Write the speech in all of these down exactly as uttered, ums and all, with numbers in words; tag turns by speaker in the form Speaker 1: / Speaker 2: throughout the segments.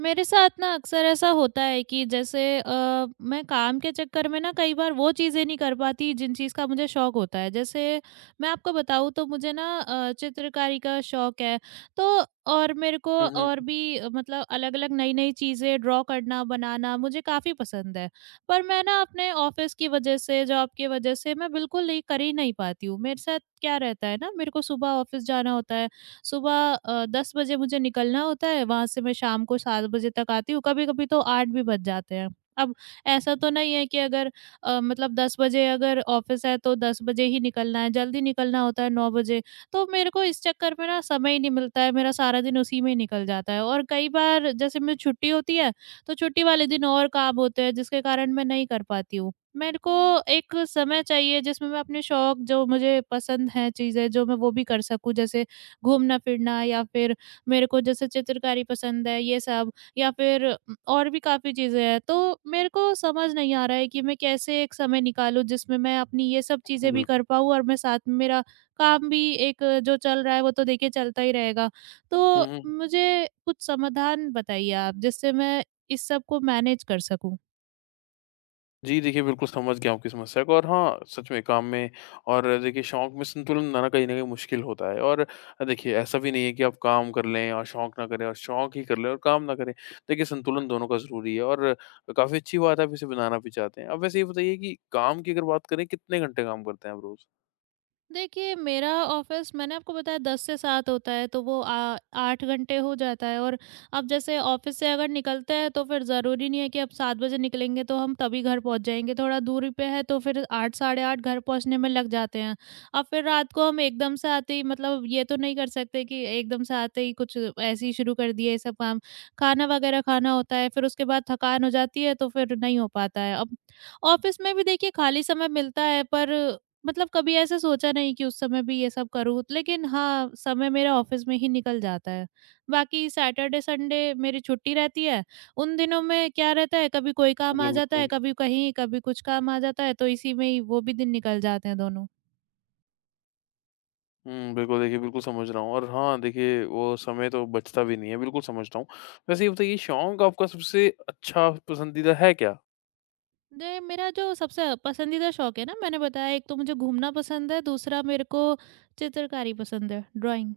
Speaker 1: मेरे साथ ना अक्सर ऐसा होता है कि जैसे अ, मैं काम के चक्कर में ना कई बार वो चीज़ें नहीं कर पाती जिन चीज़ का मुझे शौक होता है। जैसे मैं आपको बताऊँ तो मुझे ना अ, चित्रकारी का शौक है तो और मेरे को
Speaker 2: हुँ, हुँ।
Speaker 1: और भी अ, मतलब अलग-अलग नई-नई चीज़ें ड्रॉ करना, बनाना मुझे काफ़ी पसंद है। पर मैं ना अपने ऑफ़िस की वज़ह से, जॉब की वज़ह से मैं बिल्कुल ये कर ही नहीं पाती हूँ। मेरे साथ क्या रहता है ना मेरे को सुबह ऑफ़िस जाना होता है। सुबह अ, दस बजे मुझे निकलना होता है, वहाँ से मैं शाम को सात बजे तक आती हूँ, कभी-कभी तो आठ भी बज जाते हैं। अब ऐसा तो नहीं है कि अगर अ, मतलब दस बजे अगर ऑफ़िस है तो दस बजे ही निकलना है, जल्दी निकलना होता है नौ बजे, तो मेरे को इस चक्कर में ना समय ही नहीं मिलता है, मेरा सारा दिन उसी में ही निकल जाता है। और कई बार जैसे मेरी छुट्टी होती है, तो छुट्टी वाले दिन और काम होते हैं जिसके कारण मैं नहीं कर पाती हूँ। मेरे को एक समय चाहिए जिसमें मैं अपने शौक जो मुझे पसंद हैं चीज़ें जो मैं वो भी कर सकूँ, जैसे घूमना-फिरना या फिर मेरे को जैसे चित्रकारी पसंद है, ये सब या फिर उम, और भी काफ़ी चीज़ें हैं। तो मेरे को समझ नहीं आ रहा है कि मैं कैसे एक समय निकालूँ जिसमें मैं अपनी ये सब चीज़ें
Speaker 2: बिल
Speaker 1: भी कर पाऊँ और मैं साथ में मेरा काम भी, एक जो चल रहा है वो तो देखिए चलता ही रहेगा।
Speaker 2: हुँ,
Speaker 1: तो
Speaker 2: हुँ।
Speaker 1: मुझे कुछ समाधान बताइए आप जिससे मैं इस सब को मैनेज कर सकूँ।
Speaker 2: जी, देखिए बिल्कुल समझ गया आपकी समस्या को। और हाँ, सच में काम में और देखिए शौक में संतुलन बनाना कहीं न कहीं मुश्किल होता है। और देखिए ऐसा भी नहीं है कि आप काम कर लें और शौक ना करें और शौक ही कर लें और काम ना करें। देखिए संतुलन दोनों का ज़रूरी है और काफ़ी अच्छी बात है आप इसे बनाना भी चाहते हैं। अब वैसे ये बताइए कि काम की अगर बात करें कितने घंटे काम करते हैं आप रोज़?
Speaker 1: देखिए मेरा ऑफिस मैंने आपको बताया दस से सात होता है, तो वो आ, आठ घंटे हो जाता है। और अब जैसे ऑफिस से अगर निकलते हैं तो फिर ज़रूरी नहीं है कि अब सात बजे निकलेंगे तो हम तभी घर पहुंच जाएंगे, थोड़ा दूरी पे है तो फिर आठ साढ़े आठ घर पहुंचने में लग जाते हैं। अब फिर रात को हम एकदम से आते ही, मतलब ये तो नहीं कर सकते कि एकदम से आते ही कुछ ऐसे ही शुरू कर दिए ये सब काम। खाना वगैरह खाना होता है, फिर उसके बाद थकान हो जाती है तो फिर नहीं हो पाता है। अब ऑफिस में भी देखिए खाली समय मिलता है पर मतलब कभी ऐसा सोचा नहीं कि उस समय भी ये सब करूँ, लेकिन हाँ, समय मेरा ऑफ़िस में ही निकल जाता है। बाकी सैटरडे, संडे मेरी छुट्टी रहती है, उन दिनों में क्या रहता है कभी कोई काम आ जाता है,
Speaker 2: बिल्कुल।
Speaker 1: कभी कहीं, कभी कुछ काम आ जाता है, तो इसी में ही वो भी दिन निकल जाते हैं दोनों।
Speaker 2: हुँ, बिल्कुल देखिए बिल्कुल समझ रहा हूँ। और हाँ, देखिए वो समय तो बचता भी नहीं है, बिल्कुल समझता हूँ। वैसे ये बताइए शौक आपका सबसे अच्छा पसंदीदा है क्या?
Speaker 1: दे मेरा जो सबसे पसंदीदा शौक है ना मैंने बताया, एक तो मुझे घूमना पसंद है, दूसरा मेरे को चित्रकारी पसंद है, ड्राइंग।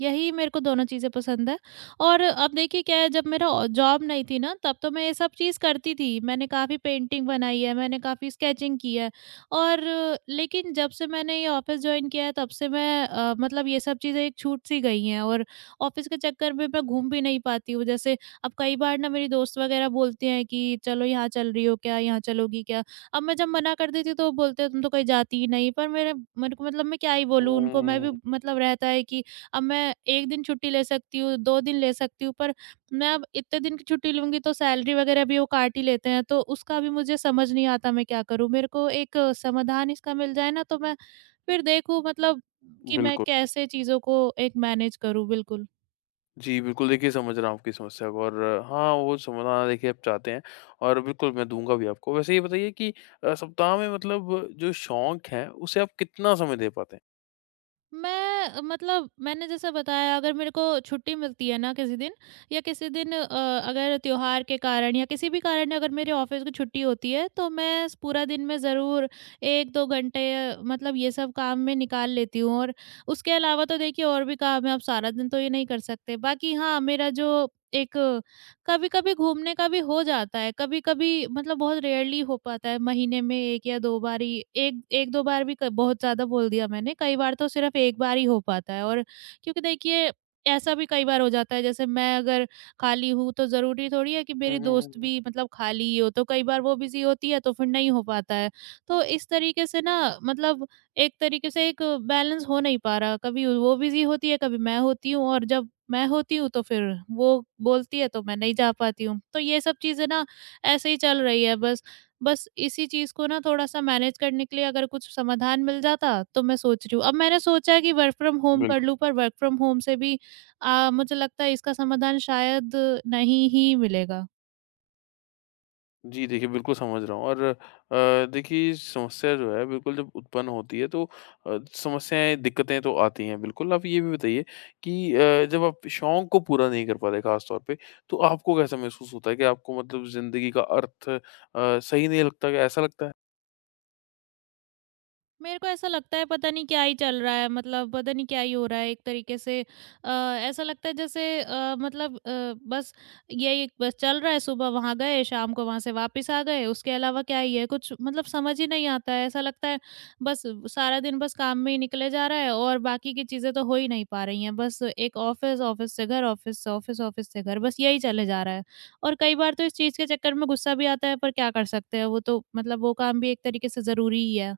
Speaker 1: यही मेरे को दोनों चीज़ें पसंद है। और अब देखिए क्या है, जब मेरा और जॉब नहीं थी ना तब तो मैं ये सब चीज़ करती थी, मैंने काफ़ी पेंटिंग बनाई है, मैंने काफ़ी स्केचिंग की है। और लेकिन जब से मैंने ये ऑफिस ज्वाइन किया है तब से मैं अ, मतलब ये सब चीज़ें एक छूट सी गई हैं। और ऑफिस के चक्कर में मैं घूम भी नहीं पाती हूँ। जैसे अब कई बार ना मेरी दोस्त वगैरह बोलती हैं कि चलो यहाँ चल रही हो क्या, यहाँ चलोगी क्या? अब मैं जब मना कर देती हूँ तो वो बोलते हैं तुम तो कहीं जाती ही नहीं, पर मेरे मेरे को, मतलब मैं क्या ही बोलूँ उनको? मैं भी,
Speaker 2: हुँ,
Speaker 1: मतलब रहता है कि अब मैं एक दिन छुट्टी ले सकती हूँ, दो दिन ले सकती हूँ, पर मैं अब इतने दिन की छुट्टी लूँगी तो सैलरी वगैरह भी वो काट ही लेते हैं, तो उसका भी मुझे समझ नहीं आता मैं क्या करूँ? मेरे को एक समाधान इसका मिल जाए ना तो मैं फिर देखूँ, मतलब कि मैं
Speaker 2: बिल्कुल।
Speaker 1: कैसे चीज़ों को एक मैनेज करूँ? बिल्कुल।
Speaker 2: जी, बिल्कुल देखिए समझ रहा हूँ आपकी समस्या को। और अ, हाँ, वो समाधान देखिए आप चाहते हैं और बिल्कुल मैं दूँगा भी आपको। वैसे ये बताइए कि अ, सप्ताह में मतलब जो शौक है उसे आप कितना समय दे पाते हैं?
Speaker 1: मैं अ, मतलब मैंने जैसा बताया अगर मेरे को छुट्टी मिलती है ना किसी दिन, या किसी दिन अ, अगर त्योहार के कारण या किसी भी कारण अगर मेरे ऑफिस की छुट्टी होती है तो मैं इस पूरा दिन में ज़रूर एक दो घंटे अ, मतलब ये सब काम में निकाल लेती हूँ। और उसके अलावा तो देखिए और भी काम है, आप सारा दिन तो ये नहीं कर सकते। बाकी हाँ, मेरा जो एक कभी-कभी घूमने का भी हो जाता है, कभी-कभी मतलब बहुत रेयरली हो पाता है, महीने में एक या दो बार ही, एक 1-2 बार भी क बहुत ज़्यादा बोल दिया मैंने, कई बार तो सिर्फ़ एक बार ही हो पाता है। और क्योंकि देखिए, ऐसा भी कई बार हो जाता है, जैसे मैं अगर खाली हूँ, तो ज़रूरी थोड़ी है कि
Speaker 2: हुँ,
Speaker 1: मेरी
Speaker 2: हुँ, हुँ,
Speaker 1: दोस्त
Speaker 2: हुँ।
Speaker 1: भी मतलब खाली ही हो, तो कई बार वो बिज़ी होती है, तो फिर नहीं हो पाता है। तो इस तरीके से ना मतलब एक तरीके से एक बैलेंस हो नहीं पा रहा, कभी वो बिज़ी होती है, कभी मैं होती हूँ और जब मैं होती हूँ, तो फिर वो बोलती है तो मैं नहीं जा पाती हूँ। तो ये सब चीज़ें ना ऐसे ही चल रही है बस। बस इसी चीज़ को ना थोड़ा-सा मैनेज करने के लिए अगर कुछ समाधान मिल जाता तो मैं सोच रही हूँ। अब मैंने सोचा कि वर्क फ्रॉम होम कर
Speaker 2: बिल्कुल।
Speaker 1: लूँ पर वर्क फ्रॉम होम से भी अ, मुझे लगता है इसका समाधान शायद नहीं ही मिलेगा।
Speaker 2: जी, देखिए बिल्कुल समझ रहा हूँ। और अ, देखिए समस्या जो है बिल्कुल जब उत्पन्न होती है तो अ, समस्याएँ, दिक्कतें तो आती हैं बिल्कुल। आप ये भी बताइए कि अ, जब आप शौक को पूरा नहीं कर पाते ख़ास तौर पे, तो आपको कैसा महसूस होता है कि आपको मतलब ज़िंदगी का अर्थ अ, सही नहीं लगता, क्या ऐसा लगता है?
Speaker 1: मेरे को ऐसा लगता है पता नहीं क्या ही चल रहा है, मतलब पता नहीं क्या ही हो रहा है एक तरीके से। अ, ऐसा लगता है जैसे अ, मतलब अ, बस यही बस चल रहा है, सुबह वहाँ गए शाम को वहाँ से वापस आ गए, उसके अलावा क्या ही है कुछ, मतलब समझ ही नहीं आता है, ऐसा लगता है बस सारा दिन बस काम में ही निकले जा रहा है और बाकी की चीज़ें तो हो ही नहीं पा रही हैं, बस एक ऑफिस, ऑफिस से घर, ऑफिस से ऑफिस, ऑफिस से घर, बस यही चले जा रहा है। और कई बार तो इस चीज़ के चक्कर में गुस्सा भी आता है, पर क्या कर सकते हैं, वो तो मतलब वो काम भी एक तरीके से ज़रूरी ही है।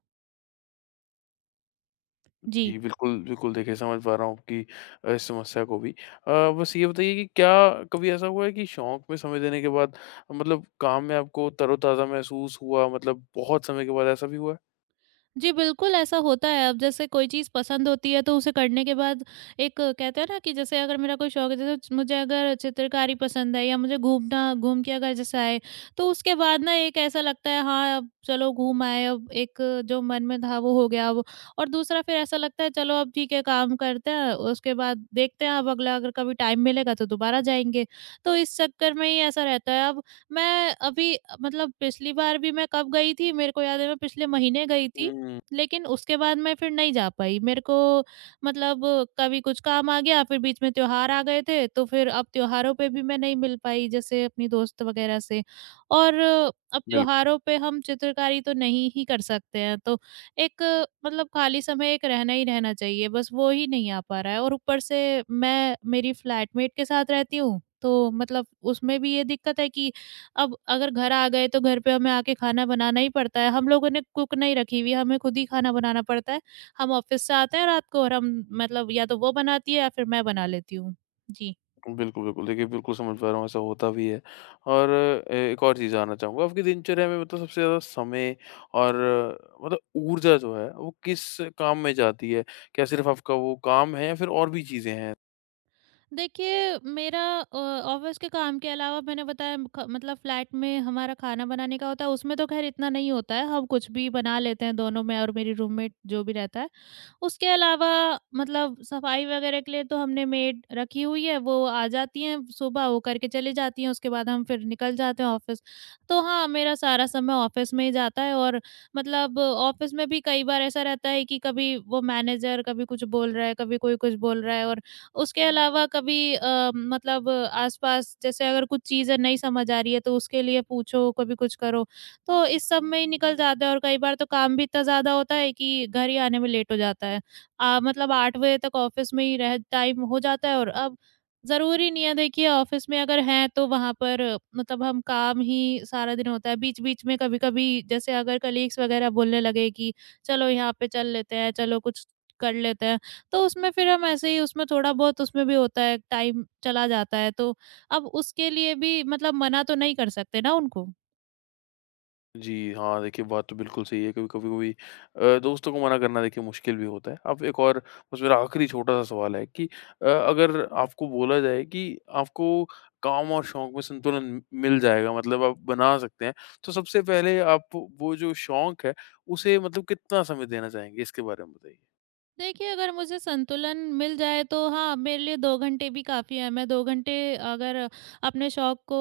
Speaker 1: जी।
Speaker 2: जी, बिल्कुल, बिल्कुल देखिए समझ पा रहा हूँ आपकी अ, इस समस्या को भी। अ, बस ये बताइए कि क्या कभी ऐसा हुआ है कि शौक में समय देने के बाद मतलब काम में आपको तरोताज़ा महसूस हुआ मतलब बहुत समय के बाद ऐसा भी हुआ है?
Speaker 1: जी, बिल्कुल ऐसा होता है। अब जैसे कोई चीज़ पसंद होती है तो उसे करने के बाद एक अ, कहते हैं ना कि जैसे अगर मेरा कोई शौक है, जैसे च- मुझे अगर चित्रकारी पसंद है या मुझे घूमना, घूम के अगर जैसे आए, तो उसके बाद ना एक ऐसा लगता है हाँ, अब चलो घूम आए, अब एक अ, जो मन में था वो हो गया अब। और दूसरा फिर ऐसा लगता है चलो अब ठीक है, काम करते हैं, उसके बाद देखते हैं, अब अगला अगर कभी टाइम मिलेगा तो दोबारा जाएँगे। तो इस चक्कर में ही ऐसा रहता है। अब मैं अभी, मतलब पिछली बार भी मैं कब गई थी, मेरे को याद है मैं पिछले महीने गई थी।
Speaker 2: हुँ,
Speaker 1: लेकिन उसके बाद मैं फिर नहीं जा पाई। मेरे को मतलब कभी कुछ काम आ गया, फिर बीच में त्योहार आ गए थे, तो फिर अब त्योहारों पे भी मैं नहीं मिल पाई जैसे अपनी दोस्त वगैरह से। और अब
Speaker 2: बिल्कुल,
Speaker 1: त्योहारों पे हम चित्रकारी तो नहीं ही कर सकते हैं, तो एक, मतलब खाली समय एक रहना ही रहना चाहिए, बस वो ही नहीं आ पा रहा है। और ऊपर से मैं मेरी फ्लैटमेट के साथ रहती हूँ, तो मतलब उसमें भी ये दिक्कत है कि अब अगर घर आ गए तो घर पे हमें आके खाना बनाना ही पड़ता है। हम लोगों ने कुक नहीं रखी हुई है, हमें खुद ही खाना बनाना पड़ता है। हम ऑफ़िस से आते हैं रात को और हम मतलब या तो वो बनाती है या फिर मैं बना लेती हूँ। जी।
Speaker 2: बिल्कुल, बिल्कुल। देखिए, बिल्कुल समझ पा रहा हूँ, ऐसा होता भी है। और अ, एक और चीज़ जानना चाहूँगा, आपकी दिनचर्या में मतलब सबसे ज़्यादा समय और अ, मतलब ऊर्जा जो है, वो किस काम में जाती है? क्या सिर्फ़ आपका वो काम है या फिर और भी चीज़ें हैं?
Speaker 1: देखिए मेरा अ, ऑफ़िस के काम के अलावा मैंने बताया म- ख मतलब फ्लैट में हमारा खाना बनाने का होता है, उसमें तो ख़ैर इतना नहीं होता है। हम कुछ भी बना लेते हैं दोनों, मैं और मेरी रूममेट जो भी रहता है। उसके अलावा मतलब सफाई वगैरह के लिए तो हमने मेड रखी हुई है, वो आ जाती हैं सुबह, वो करके चली जाती हैं, उसके बाद हम फिर निकल जाते हैं ऑफ़िस। तो हाँ, मेरा सारा समय ऑफ़िस में ही जाता है और मतलब ऑफ़िस में भी कई बार ऐसा रहता है कि कभी वो मैनेजर कभी कुछ बोल रहा है, कभी कोई कुछ बोल रहा है, और उसके अलावा कभी अ, मतलब आस-पास जैसे अगर कुछ चीज़ें नहीं समझ आ रही है, तो उसके लिए पूछो, कभी कुछ करो। तो इस सब में ही निकल जाता है, और कई बार तो काम भी इतना ज़्यादा होता है कि घर ही आने में लेट हो जाता है। अ, मतलब आठ बजे तक ऑफ़िस में ही रह टाइम हो जाता है। और अब ज़रूरी नहीं है देखिए ऑफ़िस में अगर हैं तो वहाँ पर मतलब हम काम ही सारा दिन होता है। बीच-बीच में कभी-कभी जैसे अगर कलीग्स वग़ैरह बोलने लगे कि चलो यहाँ पे चल लेते हैं, चलो कुछ कर लेते हैं, तो उसमें फिर हम ऐसे ही उसमें थोड़ा बहुत उसमें भी होता है, टाइम चला जाता है। तो अब उसके लिए भी मतलब मना तो नहीं कर सकते ना उनको।
Speaker 2: जी, हाँ, देखिए बात तो बिल्कुल सही है, कभी कभी-कभी अ, दोस्तों को मना करना देखिए मुश्किल भी होता है। अब एक और बस मेरा आखिरी छोटा-सा सवाल है कि अ, अगर आपको बोला जाए कि आपको काम और शौक में संतुलन मिल जाएगा मतलब आप बना सकते हैं, तो सबसे पहले आप वो जो शौक है, उसे मतलब कितना समय देना चाहेंगे? इसके बारे में बताइए।
Speaker 1: देखिए, अगर मुझे संतुलन मिल जाए तो हाँ, मेरे लिए दो घंटे भी काफ़ी है। मैं दो घंटे अगर अपने शौक को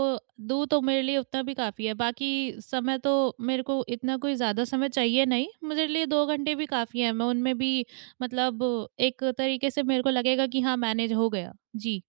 Speaker 1: दूँ तो मेरे लिए उतना भी काफ़ी है। बाकी समय तो मेरे को इतना कोई ज़्यादा समय चाहिए नहीं, मेरे लिए दो घंटे भी काफ़ी है। मैं उनमें भी मतलब एक तरीके से मेरे को लगेगा कि हाँ मैनेज हो गया। जी।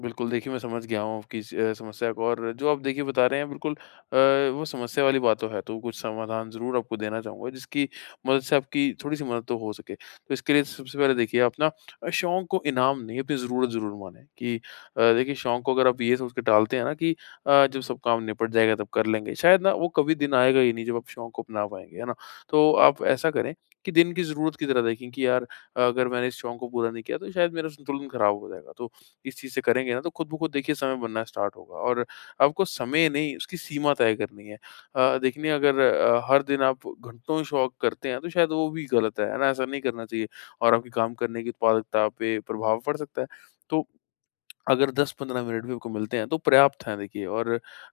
Speaker 2: बिल्कुल, देखिए मैं समझ गया हूँ आपकी इस अ, समस्या को। और जो आप देखिए बता रहे हैं बिल्कुल अ, वो समस्या वाली बात तो है, तो कुछ समाधान ज़रूर आपको देना चाहूँगा जिसकी मदद से आपकी थोड़ी-सी मदद तो हो सके। तो इसके लिए सबसे पहले देखिए आप ना अ, शौक को इनाम नहीं अपनी ज़रूरत ज़रूर मानें कि अ, देखिए शौक को अगर आप ये सोच के टालते हैं ना कि अ, जब सब काम निपट जाएगा तब कर लेंगे, शायद ना वो कभी दिन आएगा ही नहीं जब आप शौक को अपना पाएँगे, है ना? तो आप ऐसा करें कि दिन की ज़रूरत की तरह देखें कि यार अगर मैंने इस शौक को पूरा नहीं किया तो शायद मेरा संतुलन खराब हो जाएगा। तो इस चीज़ से करेंगे ना तो खुद ब खुद देखिए समय बनना स्टार्ट होगा और आपको समय नहीं उसकी सीमा तय करनी है। अ, देखिए अगर अ, हर दिन आप घंटों शौक करते हैं तो शायद वो भी गलत है, है ना? ऐसा नहीं करना चाहिए और आपके काम करने की उत्पादकता पे प्रभाव पड़ सकता है। तो अगर दस पंद्रह मिनट भी आपको मिलते हैं तो पर्याप्त हैं देखिए। और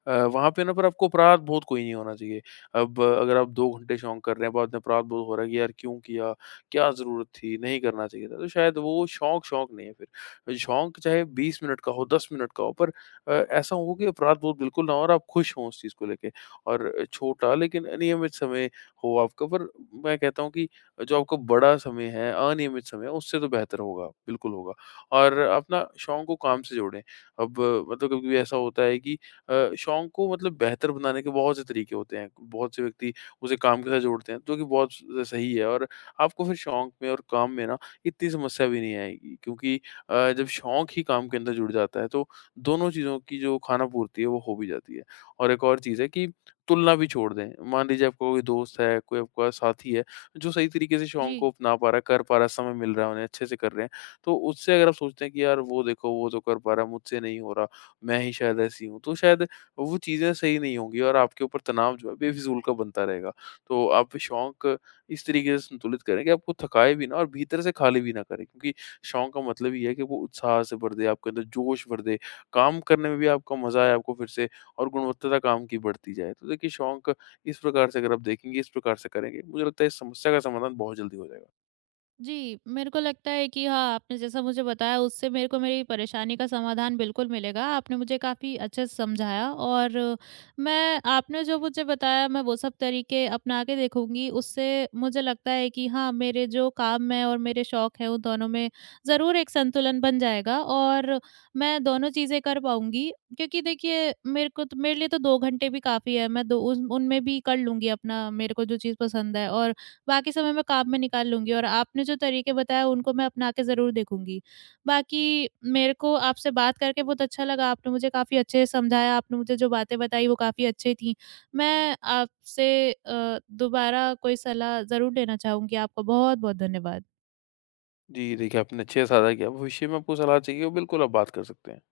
Speaker 2: अ, वहाँ पे ना पर आपको अपराध-बोध कोई नहीं होना चाहिए। अब अगर आप दो घंटे शौक कर रहे हैं, बाद में अपराध-बोध हो रहा है कि यार क्यों किया? क्या ज़रूरत थी? नहीं करना चाहिए था। तो शायद वो शौक, शौक नहीं है फिर। शौक चाहे बीस मिनट का हो, दस मिनट का हो, पर अ, ऐसा हो कि अपराध-बोध बिल्कुल ना हो और आप खुश हों उस चीज़ को लेके और छोटा लेकिन नियमित समय हो आपका, पर मैं कहता हूँ कि जो आपका बड़ा समय है, अनियमित समय है उससे तो बेहतर होगा, बिल्कुल होगा। और अपना शौक को काम से जोड़ें। अब मतलब कभी-कभी ऐसा होता है कि अ, शौक को मतलब बेहतर बनाने के बहुत से तरीके होते हैं। बहुत से व्यक्ति उसे काम के साथ जोड़ते हैं, जो कि बहुत स सही है और आपको फिर शौक में और काम में ना इतनी समस्या भी नहीं आएगी क्योंकि अ, जब शौक ही काम के अंदर जुड़ जाता है, तो दोनों चीज़ों की जो खाना-पूर्ति है, वो हो भी जाती है। और एक और चीज़ है कि तुलना भी छोड़ दें। मान लीजिए आपका कोई दोस्त है, कोई आपका साथी है, जो सही तरीके से शौक को
Speaker 1: जी।
Speaker 2: अपना पा रहा है, कर पा रहा है, समय मिल रहा है उन्हें, अच्छे से कर रहे हैं, तो उससे अगर आप सोचते हैं कि यार वो देखो वो तो कर पा रहा है, मुझसे नहीं हो रहा, मैं ही शायद ऐसी हूँ, तो शायद वो चीज़ें सही नहीं होंगी और आपके ऊपर तनाव जो है बेफिज़ूल का बनता रहेगा। तो आप शौक इस तरीके से संतुलित करें कि आपको थकाए भी ना और भीतर से खाली भी ना करे क्योंकि शौक का मतलब ये है कि वो उत्साह से भर दे, आपके अंदर जोश भर दे, काम करने में भी आपको मज़ा आए आपको फिर से और गुणवत्ता काम की बढ़ती जाए। तो देखिए शौक इस प्रकार से अगर आप देखेंगे, इस प्रकार से करेंगे, मुझे लगता है इस समस्या का समाधान बहुत जल्दी हो जाएगा।
Speaker 1: जी, मेरे को लगता है कि हाँ, आपने जैसा मुझे बताया उससे मेरे को मेरी परेशानी का समाधान बिल्कुल मिलेगा। आपने मुझे काफ़ी अच्छे से समझाया। और मैं आपने जो मुझे बताया मैं वो सब तरीके अपना के देखूँगी। उससे मुझे लगता है कि हाँ, मेरे जो काम है और मेरे शौक है, उन दोनों में ज़रूर एक संतुलन बन जाएगा और मैं दोनों चीज़ें कर पाऊँगी। क्योंकि देखिए मेरे को तो, मेरे लिए तो दो घंटे भी काफ़ी है। मैं दो उस उनमें भी कर लूँगी अपना, मेरे को जो चीज़ पसंद है, और बाकी समय मैं काम में निकाल लूँगी और आपने जो तरीके बताए उनको मैं अपना के ज़रूर देखूँगी। बाकी मेरे को आपसे बात करके बहुत अच्छा लगा, आपने मुझे काफ़ी अच्छे से समझाया, आपने मुझे जो बातें बताई वो काफ़ी अच्छी थीं। मैं आपसे अ, दोबारा कोई सलाह ज़रूर लेना चाहूँगी। आपका बहुत-बहुत धन्यवाद।
Speaker 2: जी, देखिए आपने अच्छे से साझा किया। भविष्य में आपको सलाह चाहिए हो, बिल्कुल आप बात कर सकते हैं।